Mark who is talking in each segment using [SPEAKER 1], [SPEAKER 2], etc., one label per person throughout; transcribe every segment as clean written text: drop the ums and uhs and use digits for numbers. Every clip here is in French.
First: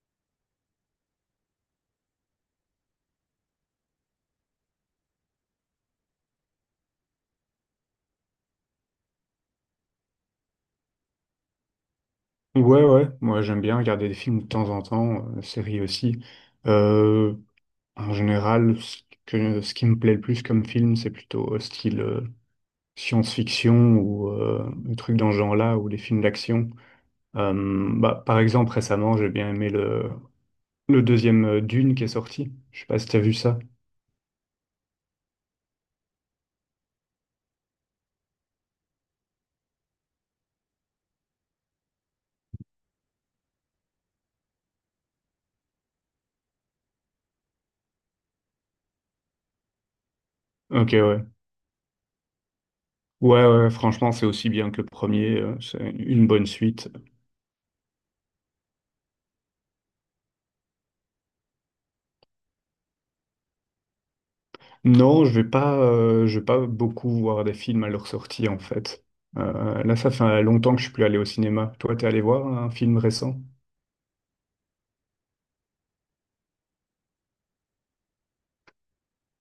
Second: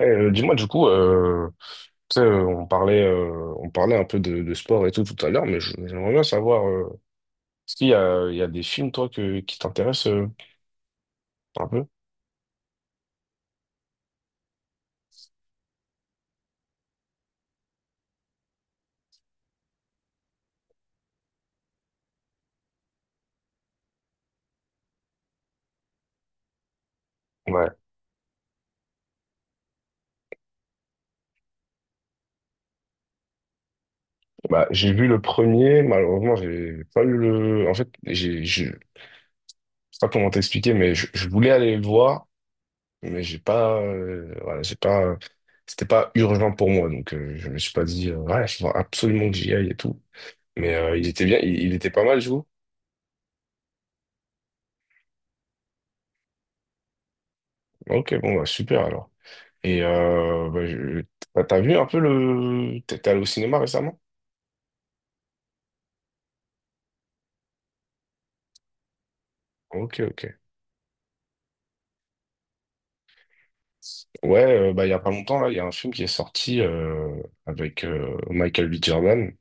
[SPEAKER 1] Eh, dis-moi du coup, tu sais, on parlait un peu de sport et tout à l'heure, mais j'aimerais bien savoir, est-ce qu'il y a des films toi que, qui t'intéressent un peu?
[SPEAKER 2] Ouais, ouais, moi j'aime bien regarder des films de temps en temps, séries aussi. Euh, En général, ce qui me plaît le plus comme film, c'est plutôt style science-fiction ou des trucs dans ce genre-là, ou des films d'action.
[SPEAKER 1] Ouais.
[SPEAKER 2] Bah, par exemple, récemment, j'ai bien aimé le deuxième Dune qui est sorti. Je sais pas si t'as vu ça.
[SPEAKER 1] Bah j'ai vu le premier, malheureusement j'ai pas eu le, en fait j'ai, je sais pas comment t'expliquer, mais je voulais aller le voir, mais j'ai pas, voilà, j'ai pas, c'était pas urgent pour moi, donc je me suis pas dit, ouais, il faut absolument que j'y aille et tout, mais
[SPEAKER 2] Ok,
[SPEAKER 1] il
[SPEAKER 2] ouais.
[SPEAKER 1] était bien, il était pas mal, je vous.
[SPEAKER 2] Ouais, ouais, franchement, c'est aussi bien que le premier. C'est une bonne suite.
[SPEAKER 1] Ok, bon bah super alors. Et bah, t'as vu un peu le... T'es allé au cinéma récemment?
[SPEAKER 2] Non, je vais pas beaucoup voir des films à leur sortie en fait. Là,
[SPEAKER 1] Ok,
[SPEAKER 2] ça
[SPEAKER 1] ok.
[SPEAKER 2] fait longtemps que je suis plus allé au cinéma. Toi, t'es allé voir un film récent?
[SPEAKER 1] Ouais, bah, il y a pas longtemps, là, il y a un film qui est sorti avec Michael B. Jordan.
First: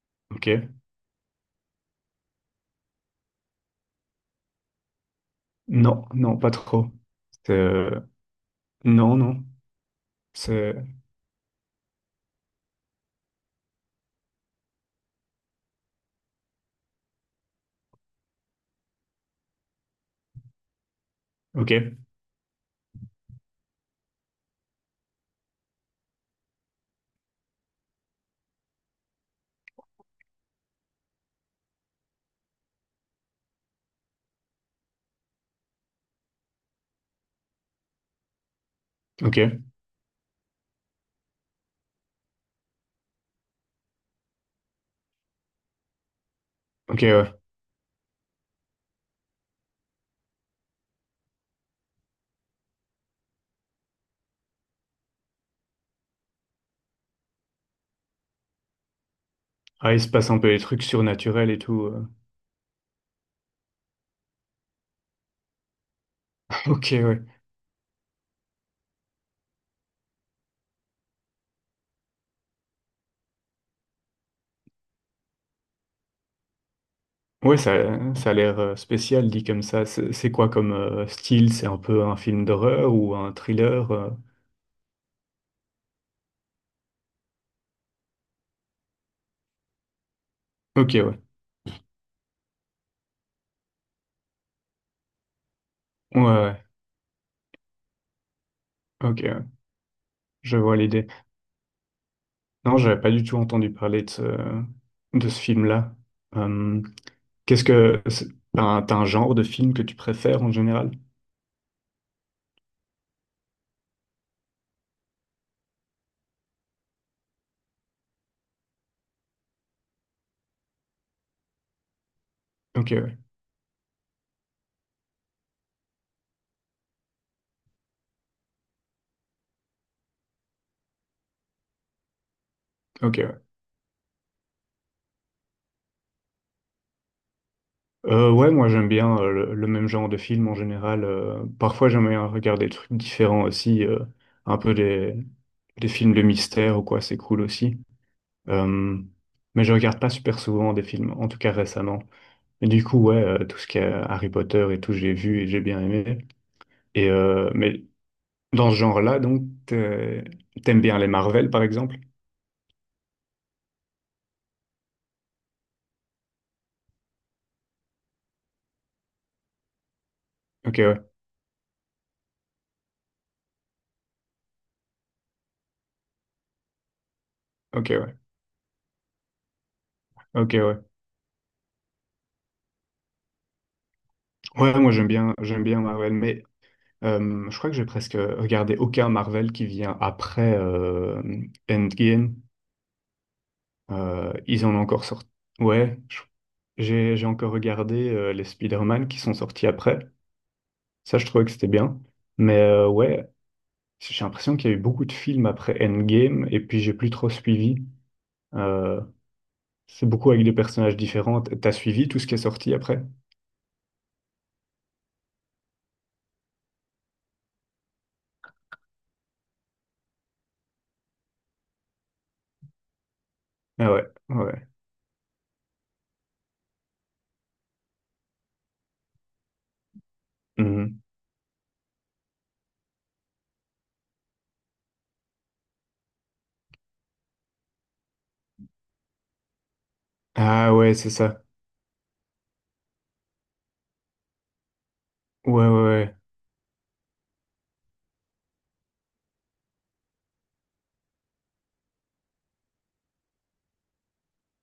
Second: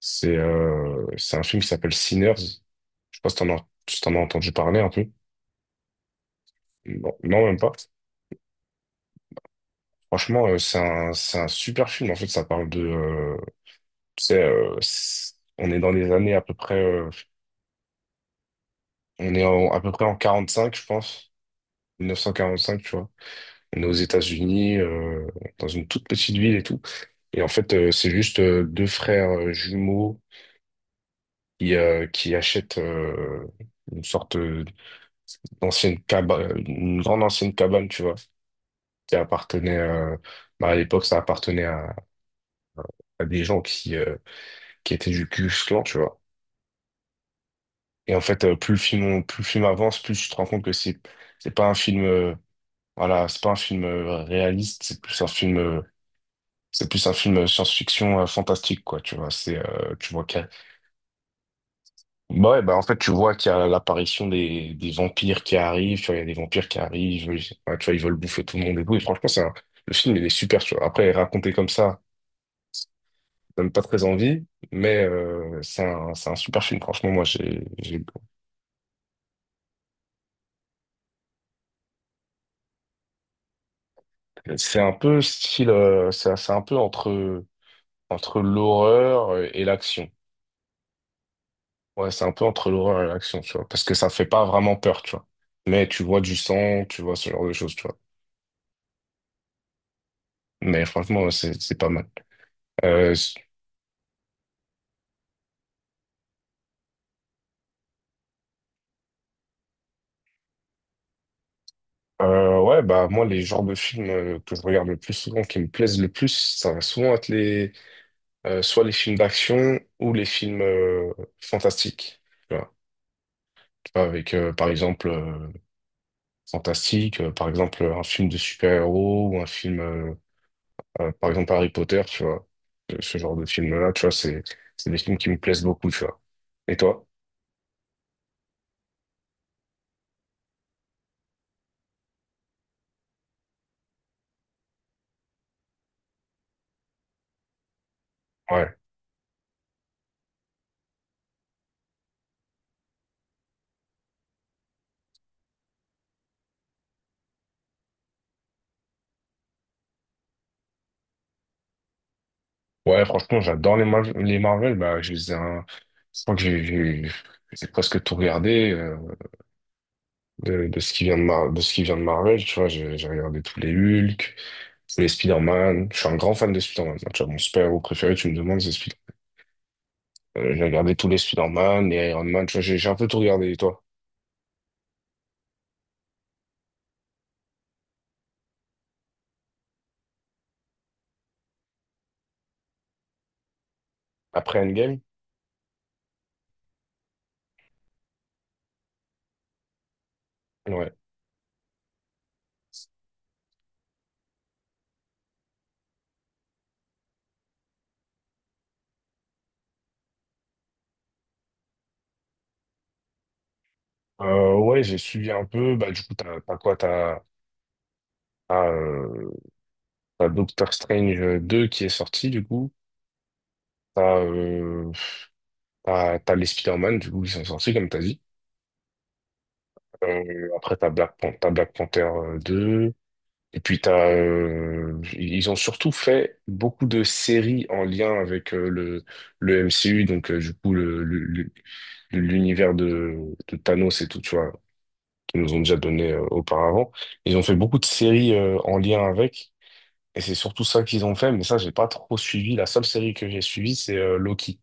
[SPEAKER 1] C'est
[SPEAKER 2] Ok.
[SPEAKER 1] euh, c'est un film qui s'appelle Sinners. Je sais pas si t'en as entendu parler un peu.
[SPEAKER 2] Non, non, pas trop.
[SPEAKER 1] Non, non,
[SPEAKER 2] C'est,
[SPEAKER 1] même pas.
[SPEAKER 2] non, non.
[SPEAKER 1] Franchement,
[SPEAKER 2] C'est
[SPEAKER 1] c'est un super film. En fait, ça parle de... tu sais, on est dans les années à peu près... à peu près en 45 je pense.
[SPEAKER 2] Ok,
[SPEAKER 1] 1945, tu vois. On est aux États-Unis, dans une toute petite ville et tout. Et en fait, c'est juste deux frères jumeaux qui achètent une sorte d'ancienne cabane, une grande ancienne cabane, tu vois, qui
[SPEAKER 2] ok,
[SPEAKER 1] appartenait bah, à l'époque, ça appartenait à des gens qui étaient du Ku Klux Klan, tu vois.
[SPEAKER 2] ok. Ouais.
[SPEAKER 1] Et en fait, plus le film avance, plus tu te rends compte que c'est pas un film, voilà, c'est pas un film réaliste, c'est plus un film C'est plus un film science-fiction fantastique, quoi, tu vois. C'est,
[SPEAKER 2] Ah, il se
[SPEAKER 1] tu vois
[SPEAKER 2] passe un peu des trucs surnaturels et tout.
[SPEAKER 1] Bah ouais, bah en fait, tu vois qu'il y a l'apparition des vampires qui arrivent, tu vois, il y a des vampires qui
[SPEAKER 2] Ok, ouais.
[SPEAKER 1] arrivent, ouais, tu vois, ils veulent bouffer tout le monde et tout. Et franchement, le film, il est super, tu vois. Après, raconté comme ça donne pas très envie, mais c'est un super film. Franchement, moi,
[SPEAKER 2] Ouais,
[SPEAKER 1] j'ai...
[SPEAKER 2] ça a l'air spécial dit comme ça. C'est quoi comme style? C'est un peu un film d'horreur ou un thriller?
[SPEAKER 1] C'est un peu style... c'est un peu entre l'horreur et l'action.
[SPEAKER 2] Ok, ouais.
[SPEAKER 1] Ouais, c'est un peu entre l'horreur et l'action, tu vois, parce que ça fait pas vraiment peur, tu vois. Mais tu vois
[SPEAKER 2] Ouais,
[SPEAKER 1] du
[SPEAKER 2] ouais.
[SPEAKER 1] sang, tu vois ce genre de choses, tu vois.
[SPEAKER 2] Ouais. Ok, ouais. Je vois
[SPEAKER 1] Mais
[SPEAKER 2] l'idée.
[SPEAKER 1] franchement, ouais, c'est pas mal.
[SPEAKER 2] Non, j'avais pas
[SPEAKER 1] Euh,
[SPEAKER 2] du
[SPEAKER 1] s-
[SPEAKER 2] tout entendu parler de ce film-là. Euh, qu'est-ce que, c'est- t'as un genre de film que tu préfères en général?
[SPEAKER 1] ouais, bah moi, les genres de films que je regarde le plus souvent, qui me plaisent le plus, ça va souvent être les soit les films d'action ou les films fantastiques. Tu vois,
[SPEAKER 2] Ok, ouais.
[SPEAKER 1] Tu vois, avec par exemple fantastique, par exemple un film de super-héros ou un film par exemple, Harry Potter, tu vois, ce
[SPEAKER 2] Ok,
[SPEAKER 1] ce genre
[SPEAKER 2] ouais.
[SPEAKER 1] de film-là, tu vois, c'est des films qui me plaisent beaucoup, tu vois. Et toi?
[SPEAKER 2] Ouais, moi j'aime bien le même genre de film en général. Parfois j'aime bien regarder des trucs différents aussi, un peu des films de mystère ou quoi, c'est cool aussi.
[SPEAKER 1] Ouais.
[SPEAKER 2] Euh, mais je regarde pas super souvent des films, en tout cas récemment. Et du coup, ouais, tout ce qui est Harry Potter et tout, j'ai vu et j'ai bien aimé. Et mais dans ce genre-là, donc, t'aimes bien les Marvel, par exemple?
[SPEAKER 1] Ouais, franchement, j'adore les Marvel. Bah, je les ai Je crois que j'ai presque tout regardé de,
[SPEAKER 2] Ok,
[SPEAKER 1] de ce
[SPEAKER 2] ouais.
[SPEAKER 1] qui vient de ce qui vient de Marvel, tu vois. J'ai regardé tous les Hulk, tous les Spider-Man. Je suis un grand fan de Spider-Man. Tu vois, mon super-héros
[SPEAKER 2] Ok,
[SPEAKER 1] préféré,
[SPEAKER 2] ouais.
[SPEAKER 1] tu me demandes, c'est Spider-Man. Euh,
[SPEAKER 2] Ok,
[SPEAKER 1] j'ai
[SPEAKER 2] ouais.
[SPEAKER 1] regardé tous les Spider-Man, les Iron Man, tu vois, j'ai un peu tout regardé. Et toi?
[SPEAKER 2] Ouais, moi, j'aime bien Marvel, mais je crois que j'ai presque regardé aucun Marvel qui vient après Endgame.
[SPEAKER 1] Après
[SPEAKER 2] Ils en ont
[SPEAKER 1] Endgame?
[SPEAKER 2] encore sorti. Ouais, je- j'ai encore regardé les Spider-Man qui sont sortis après.
[SPEAKER 1] Ouais.
[SPEAKER 2] Ça, je trouvais que c'était bien. Mais ouais, j'ai l'impression qu'il y a eu beaucoup de films après Endgame, et puis j'ai plus trop suivi. euh, C'est beaucoup avec des personnages différents. T'as suivi tout ce qui est sorti après?
[SPEAKER 1] Ouais, j'ai suivi un peu. Bah, du coup, t'as, quoi? T'as, t'as, t'as Doctor Strange 2 qui est sorti, du coup.
[SPEAKER 2] Ah ouais,
[SPEAKER 1] T'as,
[SPEAKER 2] ouais.
[SPEAKER 1] euh, t'as les Spider-Man, du coup, qui sont sortis, comme t'as dit. Après, t'as
[SPEAKER 2] Mhm.
[SPEAKER 1] Black Pan- t'as Black Panther 2. Et puis, ils ont surtout fait beaucoup de séries en lien avec le MCU, donc, du coup,
[SPEAKER 2] Ah ouais,
[SPEAKER 1] le,
[SPEAKER 2] c'est
[SPEAKER 1] le-
[SPEAKER 2] ça.
[SPEAKER 1] le- l'univers de Thanos et tout, tu vois, qu'ils nous ont
[SPEAKER 2] Ouais, ouais,
[SPEAKER 1] déjà donné
[SPEAKER 2] ouais.
[SPEAKER 1] auparavant. Ils ont fait beaucoup de séries en lien avec. Et c'est surtout ça qu'ils ont fait, mais ça, j'ai pas trop suivi. La seule série que j'ai suivie, c'est Loki.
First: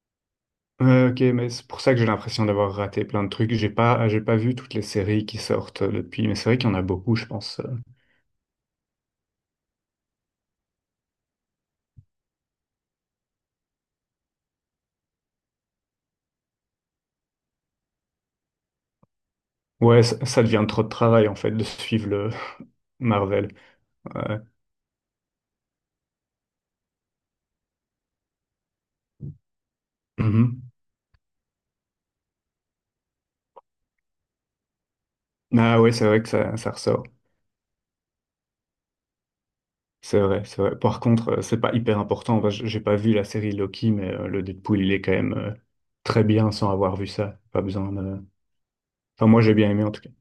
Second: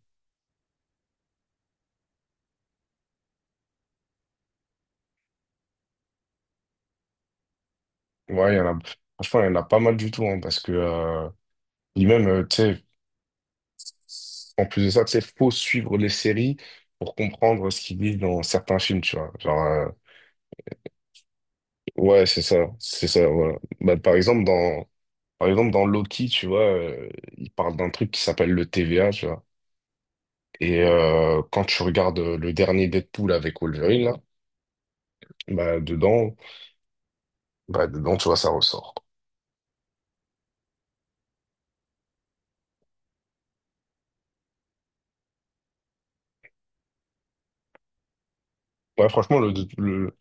[SPEAKER 2] Ouais, ok, mais c'est pour ça que j'ai l'impression d'avoir raté plein de trucs. J'ai pas vu toutes les séries qui sortent depuis, mais c'est vrai qu'il y en a beaucoup, je pense.
[SPEAKER 1] Ouais, il y en a, franchement, il y en a pas mal du tout, hein, parce que, et même, tu sais, en plus de ça, tu sais, faut suivre les séries pour comprendre ce qu'ils disent dans certains films, tu vois. Genre,
[SPEAKER 2] Ouais, ça devient trop de travail, en fait, de suivre
[SPEAKER 1] ouais,
[SPEAKER 2] le
[SPEAKER 1] c'est ça,
[SPEAKER 2] Marvel.
[SPEAKER 1] voilà. Bah,
[SPEAKER 2] Ouais.
[SPEAKER 1] par exemple, dans Loki, tu vois, il parle d'un truc qui s'appelle le TVA, tu vois.
[SPEAKER 2] Mhm.
[SPEAKER 1] Et quand tu regardes le dernier Deadpool avec Wolverine, là, bah,
[SPEAKER 2] Ah ouais, c'est vrai que
[SPEAKER 1] dedans,
[SPEAKER 2] ça ressort.
[SPEAKER 1] bah, dedans, tu vois, ça ressort.
[SPEAKER 2] C'est vrai, c'est vrai. Par contre, c'est pas hyper important. Enfin, j'ai pas vu la série Loki, mais le Deadpool, il est quand même très bien sans avoir vu ça. Pas besoin de...
[SPEAKER 1] Ouais,
[SPEAKER 2] Enfin,
[SPEAKER 1] franchement,
[SPEAKER 2] moi, j'ai bien aimé en tout cas.
[SPEAKER 1] le,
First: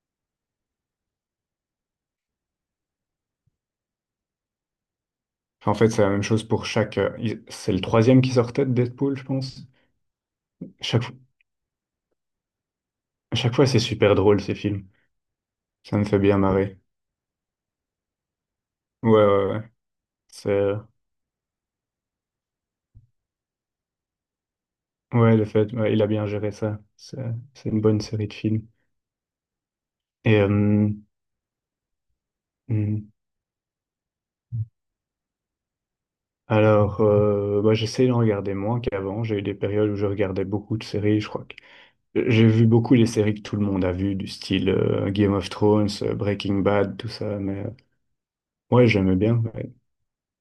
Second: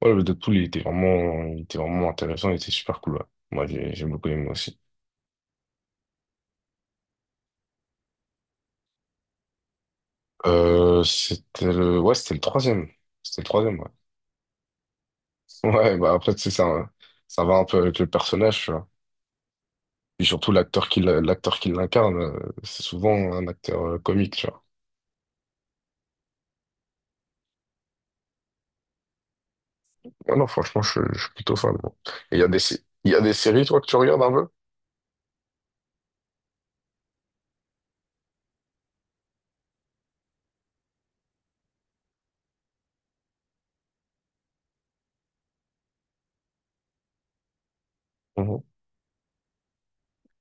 [SPEAKER 1] ouais, le Deadpool, il était vraiment, intéressant, il était super cool, ouais. Moi, j'ai beaucoup aimé aussi.
[SPEAKER 2] Enfin, en fait, c'est la même chose pour chaque. C'est le troisième qui sortait de Deadpool, je pense. Chaque, fo-
[SPEAKER 1] C'était le, ouais, c'était le troisième.
[SPEAKER 2] à
[SPEAKER 1] C'était le
[SPEAKER 2] chaque fois, c'est
[SPEAKER 1] troisième, ouais.
[SPEAKER 2] super drôle ces films.
[SPEAKER 1] Ouais,
[SPEAKER 2] Ça me
[SPEAKER 1] bah
[SPEAKER 2] fait
[SPEAKER 1] après,
[SPEAKER 2] bien
[SPEAKER 1] tu sais,
[SPEAKER 2] marrer.
[SPEAKER 1] ça va un peu avec le personnage, tu vois.
[SPEAKER 2] Ouais, ouais, ouais.
[SPEAKER 1] Et
[SPEAKER 2] C'est,
[SPEAKER 1] surtout, l'acteur qui l'incarne, c'est souvent un acteur comique, tu vois.
[SPEAKER 2] ouais, ouais, il a bien géré ça. C'est une bonne série de films.
[SPEAKER 1] Ouais,
[SPEAKER 2] Et
[SPEAKER 1] non, franchement, je suis plutôt fan, moi. Et il y a des, sé-
[SPEAKER 2] hmm.
[SPEAKER 1] il y a des séries, toi, que tu regardes un peu?
[SPEAKER 2] Alors, bah, j'essaie d'en regarder moins qu'avant. J'ai eu des périodes où je regardais beaucoup de séries. Je crois que j'ai vu beaucoup les séries que tout le monde a vues, du style Game of Thrones, Breaking Bad, tout ça. Mais
[SPEAKER 1] Mhm.
[SPEAKER 2] ouais, j'aimais bien. Ouais.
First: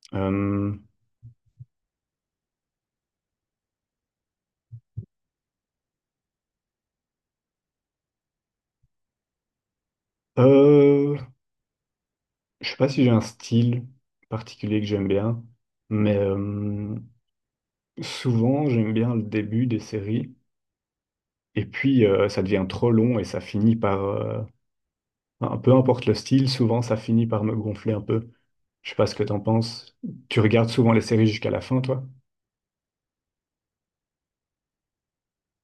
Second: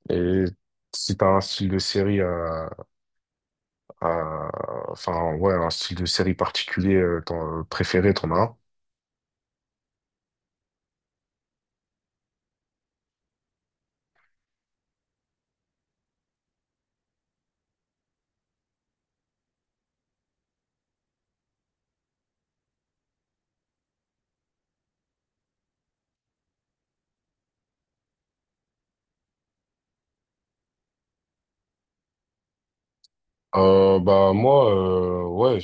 [SPEAKER 1] Et
[SPEAKER 2] Euh,
[SPEAKER 1] si t'as un style de série à Euh, enfin, ouais, un style de série particulier préféré, t'en as un?
[SPEAKER 2] euh, je sais pas si j'ai un style particulier que j'aime bien, mais souvent j'aime bien le début des séries, et puis ça devient trop long et ça finit par, peu importe le style, souvent ça finit par me gonfler un peu. Je sais pas ce que t'en penses. Tu regardes souvent les séries jusqu'à la fin, toi?
[SPEAKER 1] Bah moi ouais,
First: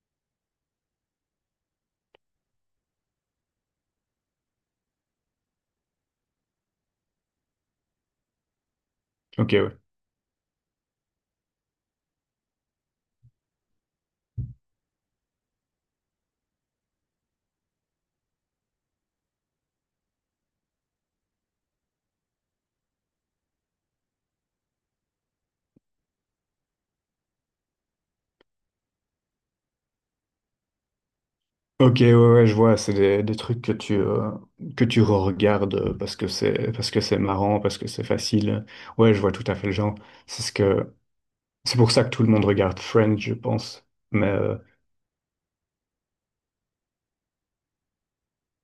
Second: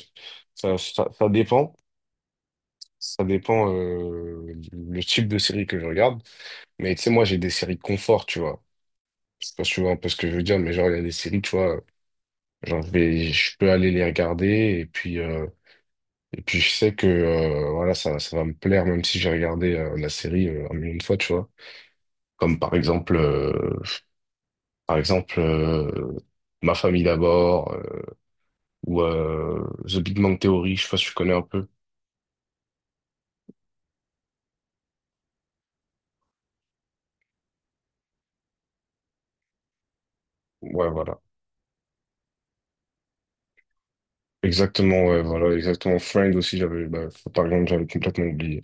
[SPEAKER 1] ça, ça ça dépend ça dépend, le type de série que je regarde. Mais tu sais, moi j'ai des séries confort, tu vois. Je
[SPEAKER 2] Ok,
[SPEAKER 1] sais pas si
[SPEAKER 2] ouais.
[SPEAKER 1] tu vois un peu ce que je veux dire, mais genre, il y a des séries, tu vois. Genre, je peux aller les regarder et puis, je sais que voilà, ça va me plaire même si j'ai regardé la série un million de fois, tu vois. Comme par exemple, par exemple, euh, Ma famille d'abord ou The Big Bang Theory, je sais pas si tu connais un peu.
[SPEAKER 2] Ok, ouais, ouais, je vois, c'est des trucs que tu regardes parce que c'est marrant, parce que c'est facile. Ouais, je vois tout à fait le genre. C'est ce
[SPEAKER 1] Ouais,
[SPEAKER 2] que,
[SPEAKER 1] voilà.
[SPEAKER 2] C'est pour ça que tout le monde regarde Friends, je pense. Mais
[SPEAKER 1] Exactement, ouais, voilà, exactement. Friends aussi, j'avais, bah, par exemple, j'avais complètement oublié.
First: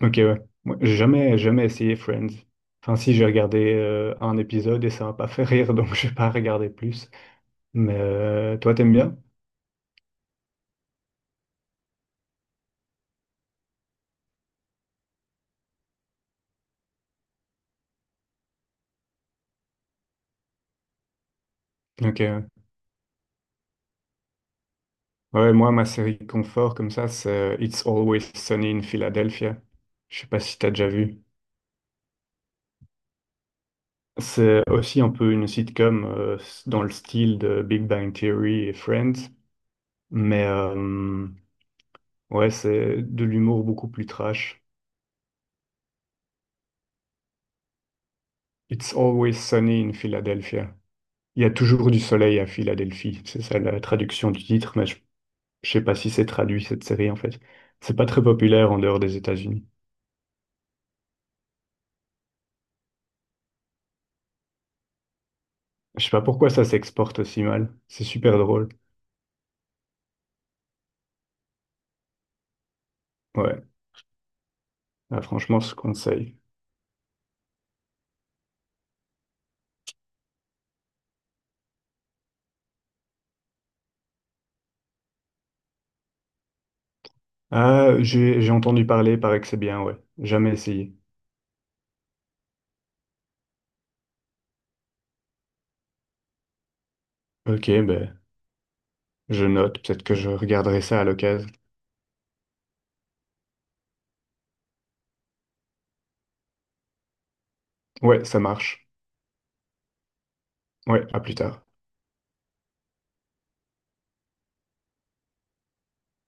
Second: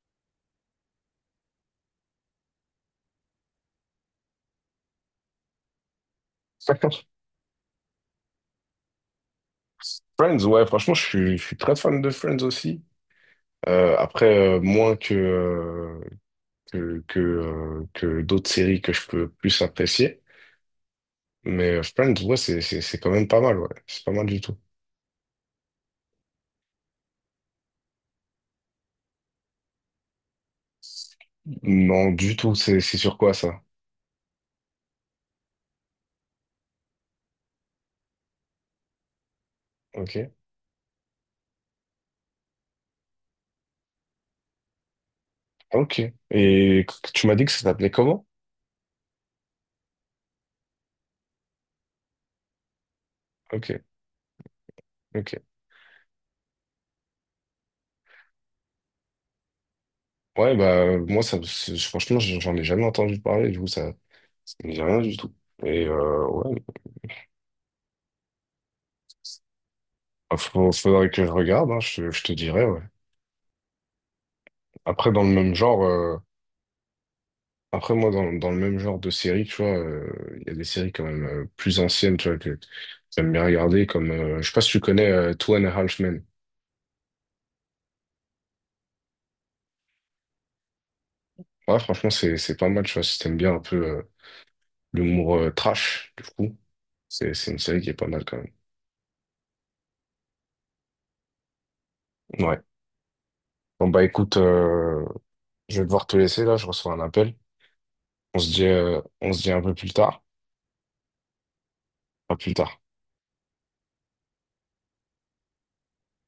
[SPEAKER 2] ok, ouais. Moi, J'ai jamais, jamais essayé Friends. Enfin, si j'ai regardé un épisode et ça m'a pas fait rire, donc je vais pas regarder plus. Mais toi, t'aimes bien?
[SPEAKER 1] Friends, ouais, franchement, je suis très fan de Friends aussi. Après, moins que d'autres séries que je peux plus apprécier. Mais Friends,
[SPEAKER 2] Ok.
[SPEAKER 1] ouais,
[SPEAKER 2] Ouais,
[SPEAKER 1] c'est quand même pas mal, ouais. C'est pas mal du tout.
[SPEAKER 2] ouais, moi, ma série confort comme ça, c'est It's Always Sunny in Philadelphia. Je sais pas si t'as déjà vu.
[SPEAKER 1] Non, du tout, c'est sur quoi ça?
[SPEAKER 2] C'est aussi un peu une sitcom dans le style de Big Bang Theory et Friends,
[SPEAKER 1] Ok.
[SPEAKER 2] mais ouais, c'est de l'humour beaucoup plus trash.
[SPEAKER 1] Ok. Et tu m'as dit que ça s'appelait comment?
[SPEAKER 2] It's always sunny in Philadelphia. Il y a toujours du soleil à Philadelphie. C'est ça la
[SPEAKER 1] Ok.
[SPEAKER 2] traduction du titre, mais
[SPEAKER 1] Ok.
[SPEAKER 2] je sais pas si c'est traduit cette série en fait. C'est pas très populaire en dehors des États-Unis.
[SPEAKER 1] Ouais, bah, moi, ça, franchement, j'en ai jamais entendu parler, du coup, ça me dit rien du tout. Et
[SPEAKER 2] Je sais pas pourquoi
[SPEAKER 1] ouais,
[SPEAKER 2] ça s'exporte aussi mal. C'est super drôle.
[SPEAKER 1] bah, faudrait que je regarde, hein, je te dirais, ouais.
[SPEAKER 2] Ouais,
[SPEAKER 1] Après,
[SPEAKER 2] ah,
[SPEAKER 1] dans le même
[SPEAKER 2] franchement, je
[SPEAKER 1] genre, euh,
[SPEAKER 2] conseille.
[SPEAKER 1] Après, moi, dans le même genre de série, tu vois, il y a des séries quand même plus anciennes, tu vois, que j'aime bien regarder, comme, je sais pas si tu connais Two and a Half Men.
[SPEAKER 2] Ah, j'ai entendu parler, paraît que c'est bien, ouais. Jamais essayé.
[SPEAKER 1] Ouais, franchement, c'est pas mal, tu vois, si t'aimes bien un peu l'humour trash, du coup, c'est une
[SPEAKER 2] Ok,
[SPEAKER 1] série qui est pas
[SPEAKER 2] ben,
[SPEAKER 1] mal quand même.
[SPEAKER 2] je note. Peut-être que je regarderai ça à l'occasion.
[SPEAKER 1] Ouais. Bon, bah écoute, je vais devoir te laisser là, je reçois un appel.
[SPEAKER 2] Ouais,
[SPEAKER 1] On
[SPEAKER 2] ça
[SPEAKER 1] se dit,
[SPEAKER 2] marche.
[SPEAKER 1] euh, on se dit un peu plus tard.
[SPEAKER 2] Ouais, à plus tard.
[SPEAKER 1] À plus tard.